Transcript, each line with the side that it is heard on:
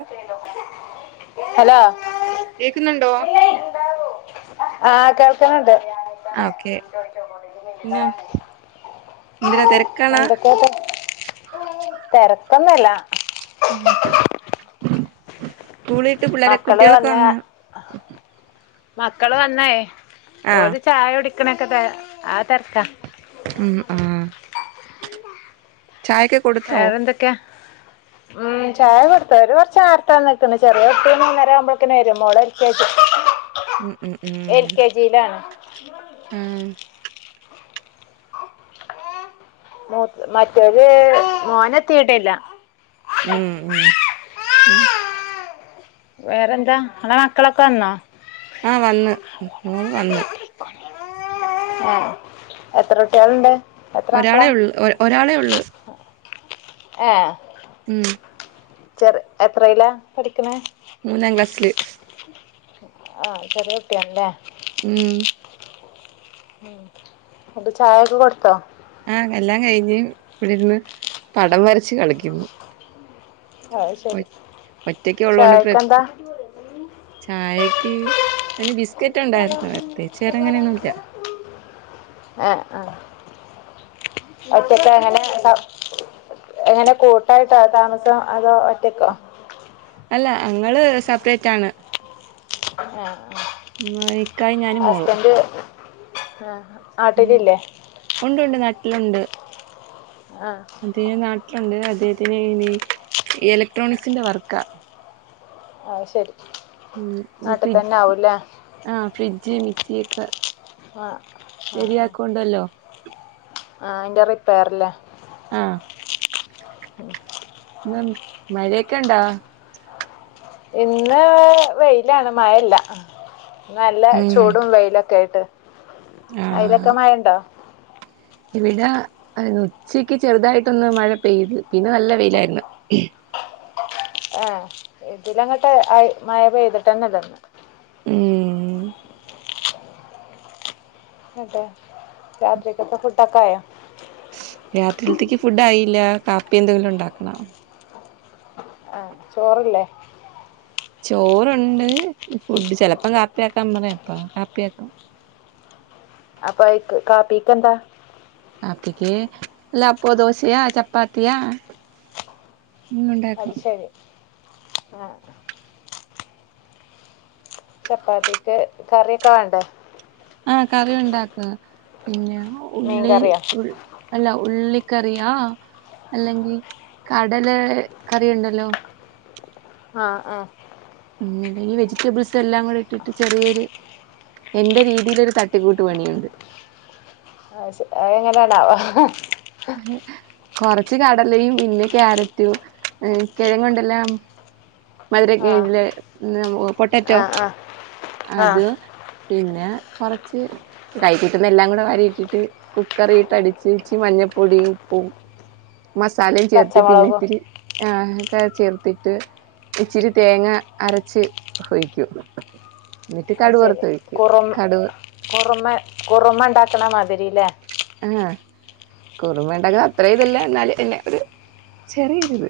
right: ആ [inaudible]
left: ഹലോ
right: കേക്കുന്നുണ്ടോ
left: ആ കേൾക് ണ്ട്
right: ആ ഓക്കെ പിന്നെ എന്തിനാ തിരക്കാണാ
left: എന്തൊക്കെയ തെര ക്കന്നല്ല
right: ഉം [inaudible] സ്കൂൾ വിട്ട് പിള്ളേരെ
left: മക്കള്
right: കുട്ടികളൊക്കെ
left: വന്ന
right: വന്നോ
left: മക്കള് വന്നേ ഒരു ചായ കുടി ഇക്കണൊക്കെ ആ തിരക്ക
right: ഉം ആ ചായക്കെ കൊടുത്തോ
left: വേറെന്തൊക്കെയാ ഉം ചായ കൊടുത്ത ഒരു കുറച്ച നേർത്താ വന്നക്കണ് ചെറിയ കുട്ടിമൂന്നരകുമ്പോളക്കനെ വരും ഓളെ എൽ കെ ജി
right: ഉം ഉം ഉം
left: എൽ കെ ജിയിലാണ്
right: മ്
left: മ മറ്റേല് മോനത്തിട്ടില്ല
right: ഉം ഉം
left: വേറെന്താ ഇങ്ങളെ മക്കളൊക്കെ വന്നോ
right: മോൾ വന്ന്
left: ആ എത്ര കുട്ടികളുണ്ട് എത്ര
right: ഒരാളെ ഉള്ളു ഒ ഒരാളെ ഉള്ളു
left: ആ
right: ഉം
left: ചെറ എത്രയില പഠിക്കുന്ന
right: മൂന്നാം ക്ലാസ്സില്
left: ആ ചെറിയ കുട്ടിയല്ലേ
right: ഉം
left: അപ്പൊ ചായൊക്കെ കൊടുത്തോ
right: ആ എല്ലാം കഴിഞ്ഞ് ഇവിടെരുന്ന് പടം വരച്ച് കളിക്കുന്നു
left: അത്
right: ഒ
left: ശരി
right: ഒറ്റക്ക ഉള്ളതോണ്ട് പ്ര
left: ചായക്കെന്താ
right: ചായക്ക് ഓന് ബിസ്
left: [unintelligible] ആ ആ ഒറ്റക്ക എങ്ങനെ എങ്ങനെ കൂട്ടായിട്ടാ താമസം അതോ ഒറ്റക്കോ
right: അല്ല അങ്ങള് സപ്രൈറ്റ് ആണ്
left: ആ
right: ഇക്കായി ഞാന് മോളു
left: ആ
right: ഉം ഉണ്ട് ഉണ്ട് നാട്ടിലുണ്ട്
left: ആഹ്
right: ഇന്തിയെ നാട്ടിലുണ്ട് അദ്ദേഹത്തിന് ഇനി ഇലക്ട്രോണിക്സിന്റെ വർക്കാ
left: ആ ശരി
right: ഉം ഈ
left: നാട്ടിൽ തന്നെ
right: ഫ്രിഡ്ജ്
left: ആവൂല്ലേ
right: ആഹ് ഫ്രിഡ്ജ് മിക് സിയൊക്കെ
left: ആഹ്
right: ശരിയാക്കോണ്ടല്ലോ
left: ആ ആന്റെറിപ്പേർല്ലാ
right: ആ മഴയൊക്കെ ഇണ്ടാ
left: ഇന്ന് വെയിലാണ് മഴയില്ല നല്ല
right: ഉം
left: ചൂടും വെയിലൊക്കെ ആയിട്ട് അയിലൊക്കെ
right: ആഹ്
left: മഴ ഉണ്ടോ
right: ഇവിടെ ഉച്ചക്ക് ചെറുതായിട്ടൊന്ന് മഴ പെയ്ത് പിന്നെ നല്ല വെയിലായിരുന്നു
left: ഏ ഇതിലങ്ങട്ട് മഴ പെയ്തിട്ടന്നെ ഇല്ലാരുന്നു
right: ഉം
left: അതെ രാത്രിക്കത്തെ ഫുഡ്‌ തക്കായ
right: രാത്രിയിലിത്തേക്ക് ഫുഡ് ആയി ഇല്ല കാപ്പി എന്തെങ്കിലും ഉണ്ടാക്കണം
left: ചോറല്ലേ
right: ചോറുണ്ട് ഫുഡ് ചെലപ്പോം കാപ്പിയാക്കാൻ പറയും അപ്പോ കാപ്പിയാക്കും
left: അപ്പൊ കാപ്പീക്ക് എന്താ
right: കാപ്പിക്ക് അല്ല അപ്പോ ദോശയാ ചപ്പാത്തിയാ ഉണ്ടാക്കും
left: അത് ശരി ആ ചപ്പാത്തിക്ക് കറിയൊക്കെ വേണ്ടേ
right: ആ കറി ഉണ്ടാക്കുക പിന്നെ
left: മീൻ
right: ഉള്ളി
left: കറിയോ
right: അല്ല ഉള്ളി കറിയാ അല്ലെങ്കിൽ കടല കറി ഉണ്ടല്ലോ
left: ആ ആ
right: പിന്നണ്ടെങ്ങെ ഈ വെജിറ്റബിൾസ് എല്ലാം കൂടെ ഇട്ടിട്ട് ചെറിയൊരു എന്റെ രീതിയിലൊരു തട്ടിക്കൂട്ട് പണിയുണ്ട്
left: ആ ശെരി എങ്ങനെയാണാവോ
right: [unintelligible] കുറച്ച് കടലയും പിന്നെ ക്യാരറ്റും കിഴങ്ങ് ഉണ്ടല്ലാ മധുര കി
left: ആഹ്
right: ല്ലേ പൊട്ടറ്റോ
left: ആഹ് ആഹ് ആഹ്
right: അതും പിന്നെ കുറച്ച് കൈ കിട്ടുന്ന എല്ലാം കൂടെ വാരി ഇട്ടിട്ട് കുക്കറിട്ടടിച്ച് ഇച്ചി മഞ്ഞപ്പൊടിയും ഉപ്പും മസാലയും ചേർത്ത്
left: പച്ചമുളകും
right: പിന്നിത്തിരി ആ ഏ ചേർത്തിട്ട് ഇച്ചിരി തേങ്ങ അരച്ച് ഒഴിക്കും എന്നിട്ട്
left: അത്
right: കടുക്
left: ശരി
right: വറുത്തൊഴിക്കും
left: കുറ
right: കടുക്
left: കുറുമ കുറുമ ഉണ്ടാക്കണ മതി മാതിറിലെ
right: ആഹ് കുറുമ ഉണ്ടാക്കണ അത്ര ഇതില്ല എന്നല് എന്നെ ഒരു ചെറിയൊരിത്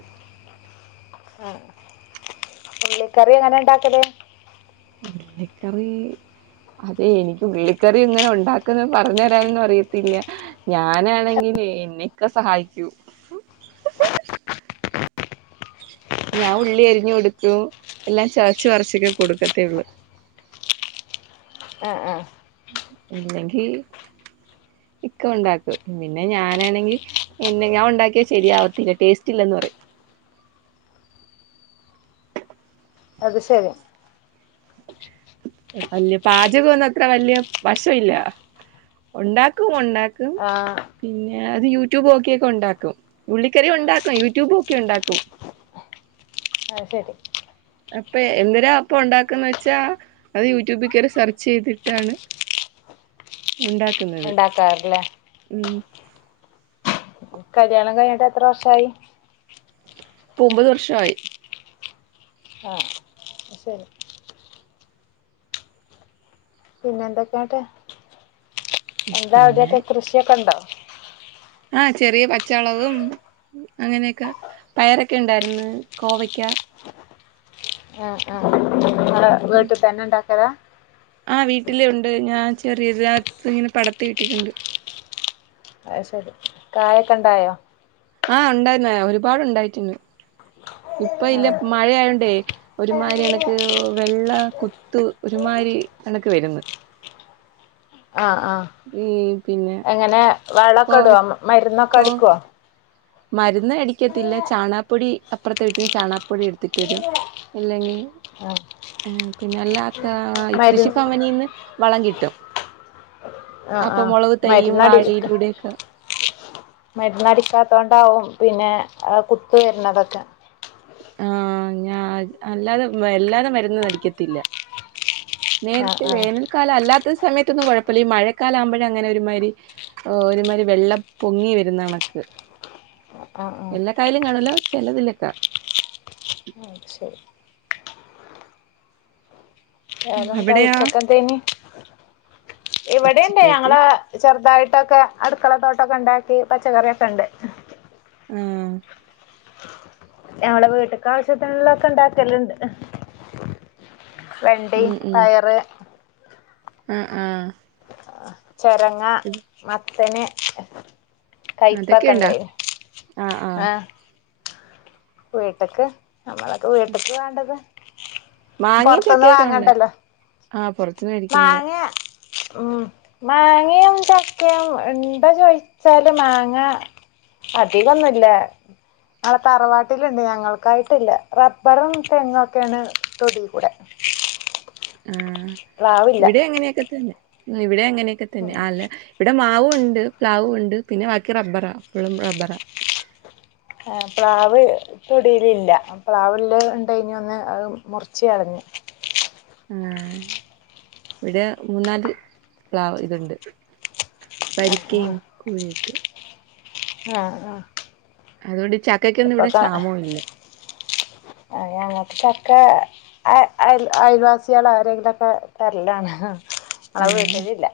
left: ള്ളി കറി എങ്ങനെ ഉണ്ടാക്കല്
right: ഉള്ളിക്കറി അതെ എനിക്ക് ഉള്ളിക്കറി എങ്ങനാ ഉണ്ടാക്കുന്നെന്ന് പറഞ്ഞു തരാനൊന്നും അറിയത്തില്ല ഞാനാണെങ്കിൽ എന്നിക്കോ സഹായിക്കൂ ഞാൻ ഉള്ളി അരിഞ്ഞ് കൊടുക്കും എല്ലാം ചതച്ചു പറച്ചൊക്കെ കൊടുക്കത്തേ ഉള്ളു
left: ആഹ് ആഹ്
right: ഇല്ലെങ്കി ഇക്ക ഉണ്ടാക്കും പിന്നെ ഞാനാണെങ്കി എന്നെ ഞാൻ ഉണ്ടാക്കിയാ ശരിയാവത്തില്ല ടേസ്റ്റ് ഇല്ലന്ന് പറയും
left: അത് ശരി
right: വല്യ പാചകൊന്നും അത്ര വല്യ വശമില്ല ഉണ്ടാക്കും ഉണ്ടാ മ്മ്
left: ആഹ്
right: പിന്നെ ഏഹ് അത് യൂട്യൂബ് നോക്കിയൊക്കെ ഉണ്ടാക്കും ഉള്ളിക്കറി ഉണ്ടാക്കും യൂട്യൂബ് നോക്കി ഉണ്ടാക്കും
left: ആഹ് ശരി
right: അപ്പൊ എങ്ങനാ അപ്പം ഉണ്ടാക്കുന്നെന്ന് വെച്ചാ അത് യൂട്യൂബിൽ കേറി സെർച്ച് ചെയ്തിട്ടാണ് ഉണ്ടാക്കുന്നത്
left: ഉണ്ടാക്കാറില്ലേ
right: മ്
left: കല്യാണം കഴിഞ്ഞിട്ട് എത്ര വർഷായി
right: ഇപ്പൊ ഒമ്പത് വർഷവായി
left: ആഹ് ശരി പിന്നെ എന്തൊക്കെയാട്ടെ എന്താവിടൊക്കെ കൃഷിയൊക്കെ ഉണ്ടോ
right: ആഹ് ചെറിയ പച്ചമുളകും അങ്ങനെയൊക്കെ പയറൊക്കെ ഉണ്ടായിരുന്നു കോവക്ക
left: ആഹ് ആഹ് വീട്ടിൽ തന്നെ ഉണ്ടാക്ക ക്കള
right: ആഹ് വീട്ടില് ഉണ്ട് ഞാൻ ചെറിയതിനകത്ത് ഇങ്ങനെ പടത്തി വിട്ടിട്ടുണ്ട്
left: അഹ് ശരി കായൊക്കെ ഉണ്ടായോ
right: ആഹ് ഉണ്ടായിരുന്ന് ഒരുപാടുണ്ടായിട്ടിണ്ട് ഇപ്പൊ ഇല്ല
left: ആഹ്
right: മഴയായോണ്ടേ ഒരുമാരി എനക്ക് വെള്ള കുത്ത് ഒരുമാരി എനക്ക് വരുന്ന്
left: ആഹ് ആഹ്
right: പിന്നെ
left: എങ്ങനെ വളോക്കെ
right: കോവ
left: ഇടുവാ മരുന്നൊക്കെ
right: കോ
left: അടിക്കുവോ
right: മരുന്ന് അടിക്കത്തില്ല ചാണകപ്പൊടി അപ്പുറത്തെ വീട്ടിൽന്ന് ചാണകപ്പൊടി എടുത്തിട്ട് വരും അല്ലെങ്കിൽ
left: ആഹ്
right: പിന്നല്ല താ ഈ
left: മരു
right: കൃഷി ഭവനീന്ന് വളം കിട്ടും [unintelligible]
left: ആഹ്
right: അപ്പൊ
left: ആഹ്
right: മുളക് തൈയും
left: മരുന്നടി
right: വാഴയിലൂടെയൊക്കെ
left: മരുന്നടിക്കാത്തോൊണ്ട് ണ്ടാവും പിന്നെ കുത്ത് വരുന്നതൊക്കെ
right: ആഹ് ഞാ അല്ലാതെ വല്ലാതെ മരുന്ന് അടിക്കത്തില്ല
left: ആഹ്
right: നേരത്തെ
left: ആഹ്
right: വേനൽ കാലം അല്ലാതെ. മഴ സമയത്തൊന്നും കുഴപ്പമില്ല ഈ മഴക്കാല ആകുമ്പോഴ അങ്ങനെ ഒരുമാരി ഒരുമാരി വെള്ളം പൊങ്ങി വരുന്ന കണക്ക്.
left: ആഹ്
right: എല്ലാ
left: ആഹ്
right: കായിലും കാണൂല്ല. ചെലതിലൊക്കെ
left: ശരി
right: [unintelligible]
left: വേറെന്താ
right: അവിടെയാ
left: ഉച്ചക്കത്തിന്.
right: ഒച്ചക്ക് കേട്ട്
left: ഫുഡുയൊക്കെ അടുക്കളത്തോട്ടയൊക്കെ ഉണ്ടാക്കി പച്ചക്കറിയൊക്കെ ഉണ്ട്.
right: ആഹ്
left: ഞങ്ങള് വീട്ടക്കാവശ്യത്തിനുള്ള ഒക്കെ ഇണ്ടാക്കലുണ്ട്. വെണ്ടയും
right: ഉം ഉം
left: പയറും
right: ആഹ് ആഹ്
left: ചരങ്ങ മത്ത തന്നെ
right: അതൊക്കെ
left: കയ്പ്പക്കെ
right: ഉണ്ടാ
left: ഇണ്ടായി ആഹ് വീട്ടക്ക് നമ്മളൊക്കെ വീട്ടിക്ക് വേണ്ടത്.
right: മാങ്ങയും
left: പുറത്തുന്ന്
right: ചക്കയൊക്കെ ഉണ്ട്
left: വാങ്ങണ്ടല്ലോ.
right: ആഹ് പുറത്തുന്ന് മേടിക്കേണ്ട.
left: മാങ്ങ ഉം മാങ്ങയും ചക്കയും ഇണ്ടോ ചോദിച്ചാല് മാങ്ങ അധികമൊന്നില്ല ആ തറവാട്ടിലുണ്ട് ഞങ്ങൾക്കായിട്ടില്ല റബ്ബറും തെങ്ങ് ഒക്കെയാണ് തൊടികൂടെ.
right: ആഹ് ഇവിടെ അങ്ങനെയൊക്കെ തന്നെ. ഇവിടെ അങ്ങനെയൊക്കെ തന്നെ
left: ഉം
right: അല്ല ഇവിടെ മാവ് ഉ ഉണ്ട് പ്ലാവുണ്ട് പിന്നെ ബാക്കി റബ്ബറാ ഫുള്ളും റബ്ബറാ.
left: ആഹ് പ്ലാവ് തൊടിയിൽ ഇല്ല. പ്ലാവിൽ ഉണ്ടായി കഴിഞ്ഞുന്ന്. അത് മുറിച്ചു കളഞ്ഞു.
right: ആഹ് ഇവിടെ മൂന്നാല് പ്ലാവ് ഇതുണ്ട്. വരിക്കയും കുഴയുണ്ട്.
left: ആഹ് ആഹ്
right: അതുകൊണ്ട് ചക്കക്കൊന്നും ഇവിടെ
left: ഇപ്പൊക്കെ
right: ക്ഷാമവും ഇല്ല.
left: ക്ക അയ അയ അയൽവാസികൾ ആരെങ്കിലുമൊക്കെ തരലാണ് ഞങ്ങളെ
right: ആഹ്
left: വീട്ടിലില്ല.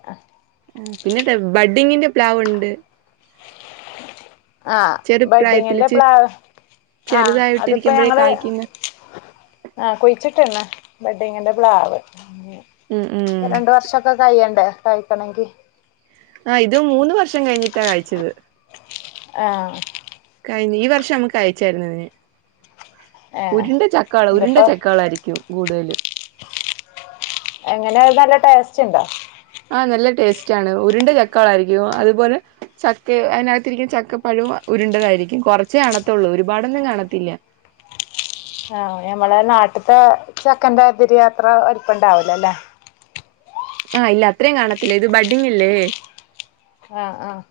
right: പിന്നെ ബഡ്ഡിങ്ങിന്റെ പ്ലാവുണ്ട്.
left: ആഹ്
right: ചെറുപ്രായത്തില്
left: ബഡ്ഡിങ്ങിന്റെ
right: ചെ
left: പ്ലാവ് ആഹ് അതിപ്പോ
right: ചെറുതായിട്ടിരിക്കുമ്പോഴേ
left: ഞങ്ങള്
right: കായ്ക്കുന്ന
left: ആഹ് കുഴിച്ചിട്ടന്ന്. ബഡ്ഡിങ്ങിന്റെ പ്ലാവ്.
right: ഉം ഉം
left: രണ്ട് വർഷയൊക്കെ കഴിയണ്ടേ. യിക്കണങ്കിൽ
right: ആഹ് ഇത് മൂന്ന് വർഷം കഴിഞ്ഞിട്ടാ കായിച്ചത്.
left: ആഹ്
right: കഴിഞ്ഞ ഈ വർഷം നമ്മുക്ക് കായിച്ചായിരുന്നു.
left: ഏഹ്
right: ഉരുണ്ട ചക്കകളാ ഉരുണ്ട
left: ഇതിപ്പോ
right: ചക്കകളായിരിക്കും. [unintelligible]
left: എങ്ങനെ നല്ല ടേസ്റ്റ് ഉണ്ടോ?
right: ആ നല്ല ടേസ്റ്റ് ആണ് ഉരുണ്ട ചക്കകളായിരിക്കും അതുപോലെ ചക്ക അതിനകത്തിരിക്കുന്ന ചക്ക പഴവും ഉരുണ്ടതായിരിക്കും കൊറച്ചേ കാണത്തുള്ളൂ ഒരുപാടൊന്നും കാണത്തില്ല.
left: ആഹ് ഞമ്മളെ നാട്ടത്തെ ചക്കന്റാ തിരി അത്ര വലുപ്പണ്ടാവലോല്ലേ?
right: ആഹ് ഇല്ല അത്രയും കാണത്തില്ല ഇത് ബഡ്ഡിങ്ങല്ലേ?
left: ആഹ് ആഹ്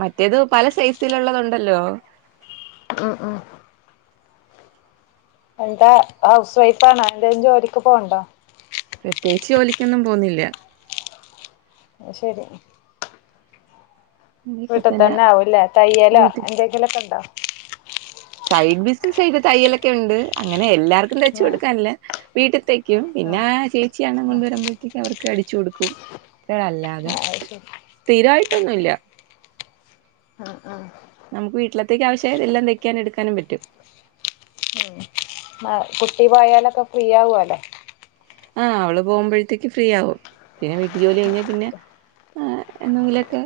right: മറ്റേത് പല സൈസിലുള്ളതുണ്ടല്ലോ?
left: ഉം ഉം എന്താ ഹൗസ് വൈഫ് ആണോ? എന്തേലും ജോലിക്ക് പോണുണ്ടോ?
right: പ്രത്യേകിച്ച് ജോലിക്കൊന്നും പോന്നില്ല.
left: ശരി.
right: ഇങ്ങനെയൊക്കെ തന്നെ
left: വീട്ടിത്തന്നെ ആവൂല്ലേ തയ്യലോ
right: വീട്ടിൽ
left: എന്തെങ്കിലൊക്കെ ഉണ്ടോ?
right: സൈഡ് ബിസിനസായിട്ട് തയ്യലൊക്കെ ഉണ്ട് അങ്ങനെ എല്ലാ വർക്കും തച്ചു
left: ആഹ്
right: കൊടുക്കാനല്ല വീട്ടി തൈ ക്കും പിന്നാ
left: ആഹ്
right: ചേച്ചിയാ അണ്ണൻ കൊണ്ടു വരുമ്പോഴത്തേക്കും അവർക്ക് അടിച്ചു കൊടുക്കും അല്ലാതെ
left: ആഹ് അത് ശരി
right: സ്ഥിരായി ട്ടൊന്നുഇല്ല.
left: ആ ആ
right: നമുക്ക് വീട്ടിലത്തേക്ക് ആവശ്യം എല്ലാം തയ്ക്കാനും എടുക്കാനും പറ്റും.
left: ഓ അ കുട്ടി പോയാലൊക്കെ ഫ്രീ ആവാല്ലോ
right: ആ അവള് പോകുമ്പോഴത്തേക്ക് ഫ്രീ ആകും. പിന്നെ വീട്ടു ജോലി കഴിഞ്ഞാൽ പിന്നെ ആഹ് എന്തെങ്കിലൊക്കെ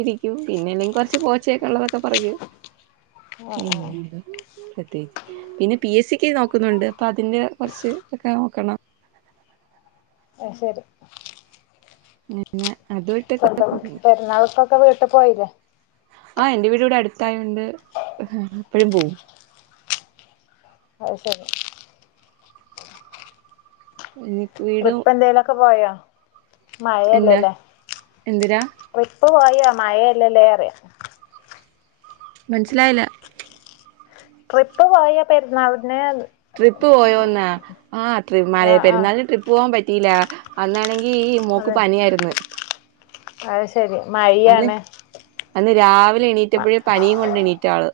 right: ഇരിക്കും. പിന്നല്ലെങ്കിൽ കൊറച്ച് പോച്ചയൊക്കെ ഉള്ളതൊക്കെ പറിക്കും.
left: ആഹ് ആഹ്
right: പിന്നെന്താ പ്രത്യേകിച്ച് പിന്നെ പി എസ് സിക്ക് നോക്കുന്നുണ്ട് അപ്പൊ അതിന്റെ കുറച്ച് ഒക്കെ നോക്കണം.
left: ഓ ശരി
right: [unintelligible]
left: സ്വന്തം
right: പോന്നു
left: പെരുന്നാൾക്കൊക്കെ വീട്ടിപോയില്ലേ?
right: ആ എന്റെ വീട് ഇവിടെ അടുത്തായോണ്ട് എപ്പഴും പോവും.
left: അത് ശരി
right: എനി
left: ട്രിപ്പെന്തേലൊക്കെ പോയോ? വ
right: എന്താ
left: മഴയല്ലേല്ലേ
right: എന്തിരാ
left: ട്രിപ്പ് പോയോ? മയ അല്ലല്ലേ അറിയാം
right: മനസിലായില്ല
left: ട്രിപ്പ് പോയോ പെരുന്നാൾ
right: ട്രിപ്പ് പോയോന്നാ ആ ട്രി മഴയാ
left: ആഹ് ആഹ്
right: പെരുന്നാളിന് ട്രിപ്പ് പോവാൻ പറ്റിയില്ല. അന്നാണെങ്ക ഈ മോക്ക് പനിയാരിന്ന്
left: അയ്
right: അന്ന് അന്ന് രാവിലെ എണീറ്റപ്പഴേ പനിയും കൊണ്ട് എണീറ്റാള്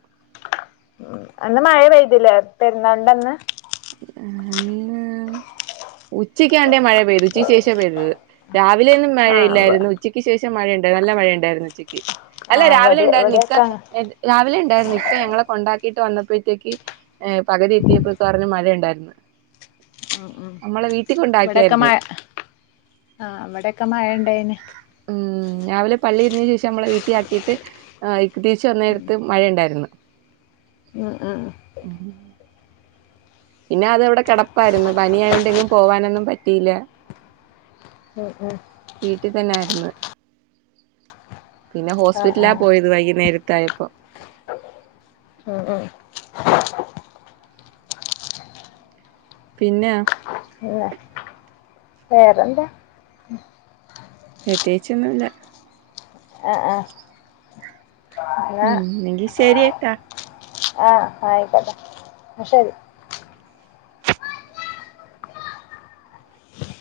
left: ഉ അന്ന് മഴ പെയ്തില്ലേ പെരുന്നാൾൻ്റന്ന്
right: അന്ന് ഉച്ചെക്കാണ്ടേ മഴ പെയ്ത് ഉച്ചയ്ക്ക് ശേഷം പെയ്തത് രാവ് ലെന്നും
left: ആഹ്
right: മഴയില്ലാരുന്നു ഉച്ചയ്ക്ക് ശേഷ് ഉച്ച മഴണ്ടായി നല്ല മഴണ്ടായിരുന്നു ഉച്ചക്ക് അല്ല
left: ആഹ്
right: രാവിലെ
left: ഇവിടെ
right: ഉണ്ടായിരുന്നു ഇക്ക
left: ഇവിടെയൊക്കെ
right: രാവിലെ ണ്ടാരുന്നു ഇക്ക ഞങ്ങളെ കൊണ്ടാക്കീട്ട് വന്നപ്പോഴ്ത്തേക്ക് ഏ പകുതി എത്തിയപ്പോ ഇക്കർഞ്ഞ് മഴ ഉണ്ടായിരുന്നു നമ്മളെ വീ
left: ഇവെടൊക്കെ മഴ് ആഹ് ഇവെടൊക്കെ മഴണ്ടേന്
right: ഉം രാവിലെ പള്ളി ഇരിഞ്ഞേന് ശേഷം നമ്മളെ വീട്ടി ആക്കീട്ട് ആ തിരിച്ച് വന്നേരത്ത് മഴയിണ്ടാരുന്നു
left: അ അ
right: പിന്നെ അതവ്ടെ കെട പ്പാരുന്നു പനിയായോണ്ട് എങ്ങും പോവാനൊന്നും പ റ്റീല
left: ഉം ഉം
right: വീട്ടിതന്നാര്ന്ന് പിന്ന
left: ആഹ്
right: ഹോസ്പിറ്റലാ
left: ആഹ്
right: പോയത് വൈകുന്നേരത്തായ് പൊ
left: ഉം ഉം
right: പിന്നെ
left: [unintelligible] വേറെന്താ
right: പ്രത്യേകിച്ചൊന്നുല്ല
left: ആ ആ
right: ഉം എങ്കിൽ ശരിയേട്ടാ
left: ആഹ് ആയിക്കോട്ടെ ന്ന ശരി